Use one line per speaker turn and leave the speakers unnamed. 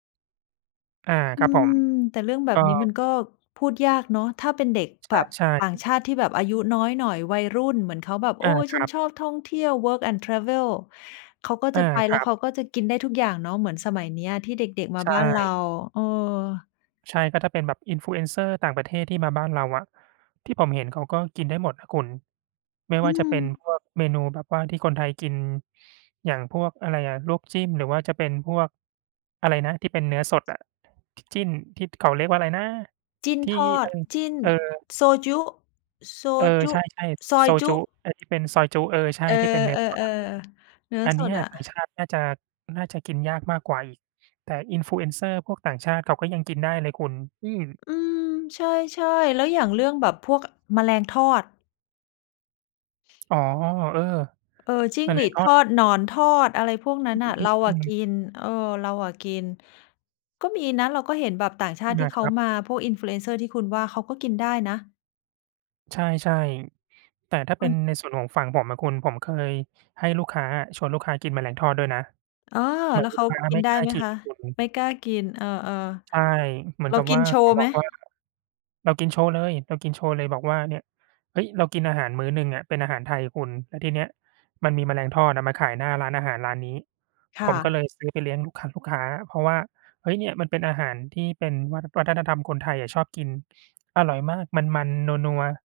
อา
อ
ค
ื
รับผม
ม แต่เรื่องแบ
เอ
บ
่
นี้
อ
มันก็พูดยากเนาะ ถ้าเป็นเด็กแบบ
ใช่
ต่าง
ๆ
ชาติที่แบบอายุน้อยหน่อย วัยรุ่น เหมือนเขาแบบ โ
อ
อ๊
า
ย
ค
ฉั
รั
น
บ
ชอบท่องเที่ยว Work and Travel เขาก็
อ
จ
า
ะไป
ค
แล
ร
้
ั
ว
บ
เขาก็จะกินได้ทุกอย่างเนาะ เหมือนสมัยเนี้ยที่เด็ก ๆ ม
ใ
า
ช
บ้านเรา
่
เออ
ใช่ ก็ถ้าเป็นแบบ Influencer ต่างประเทศที่มาบ้านเราอะ ที่ผมเห็นเขาก็กินได้หมดนะคุณ ไม่
อื
ว่าจะเป็
ม
นพวกเมนูแบบว่าที่คนไทยกิน อย่างพวกอะไรอะ ลวกจิ้ม หรือว่าจะเป็นพวกอะไรนะ ที่เป็นเนื้อสดอะ จิ้น ที่เขาเรียกว่าอะไรนะ
จิ้น
ที่
ทอ
เอ
ด
อ
จิ้น
เออ
โซจุ๊ โซ
เออ
จุ
ใ
๊
ช่
ซ
ๆ
อ
โซ
ยจ
จุ
ุ๊
๊ ไอ้ที่เป็นซอยจุ๊ เออ ใช่
เออ
ที่เป็นเนื้อสดอะคุณ
ๆ ๆ เนื้อ
อันเ
ส
นี้
ด
ย
อ
ต่าง
ะ
ชาติน่าจะ น่าจะกินยากมากกว่าอีก แต่ Influencer พวกต่างชาติเขาก็ยังกินได้เลยคุณ อืม
อืม ใช่ ๆ แล้วอย่างเรื่องแบบพวก อ แมลงทอด
อ๋อ เออ
เออ จิ้
อ
ง
ัน
ห
น
ร
ั
ี
้น
ด
ก็
ทอด หนอนทอด อะไรพวกนั้
อ
น
ื
น่
อ
ะ เรา
ๆ ๆ อ
อ
ื
ะก
ม
ิน เออ เราอะกิน ก็มีนะ เราก็เห็นแบบต่างชา
อา
ติ
น
ที่เ
ค
ขา
รับ
มา พวก Influencer ที่คุณว่าเขาก็กินได้นะ
ใช่ ๆ แต่ถ้าเ
เ
ป็น
ออ
ในส่วนของฝั่งผมอะคุณ ผมเคยให้ลูกค้าอะ ชวนลูกค้ากินแมลงทอดด้วยนะ
อ๋อ
เหมื
แ
อ
ล
น
้ว
ลู
เข
ก
า
ค้า
กิ
ไม
น
่
ได้
กล้า
ไหม
กิ
ค
น
ะ?
คุณ
ไม่กล้ากิน เออ
ใช่ เหมื
ๆ
อ
เ
น
รา
กับ
กิ
ว
น
่า
โช
เข
ว
า
์ไ
บ
หม?
อกว่า เรากินโชว์เลย เรากินโชว์เลย บอกว่า "เนี่ย" เฮ้ย เรากินอาหารมื้อหนึ่งอะเป็นอาหารไทยคุณ แล้วทีเนี้ยมันมีแมลงทอดอะมาขายหน้าร้านอาหารร้านนี้
ค
ผ
่
มก็
ะ
เลยซื้อไปเลี้ยงลูกค้า ลูกค้า เพราะว่า เฮ้ย เนี่ยมันเป็นอาหารที่เป็นวัฒ วัฒนธรรมคนไทยอะชอบกิน อร่อยมาก มัน ๆ นัว ๆ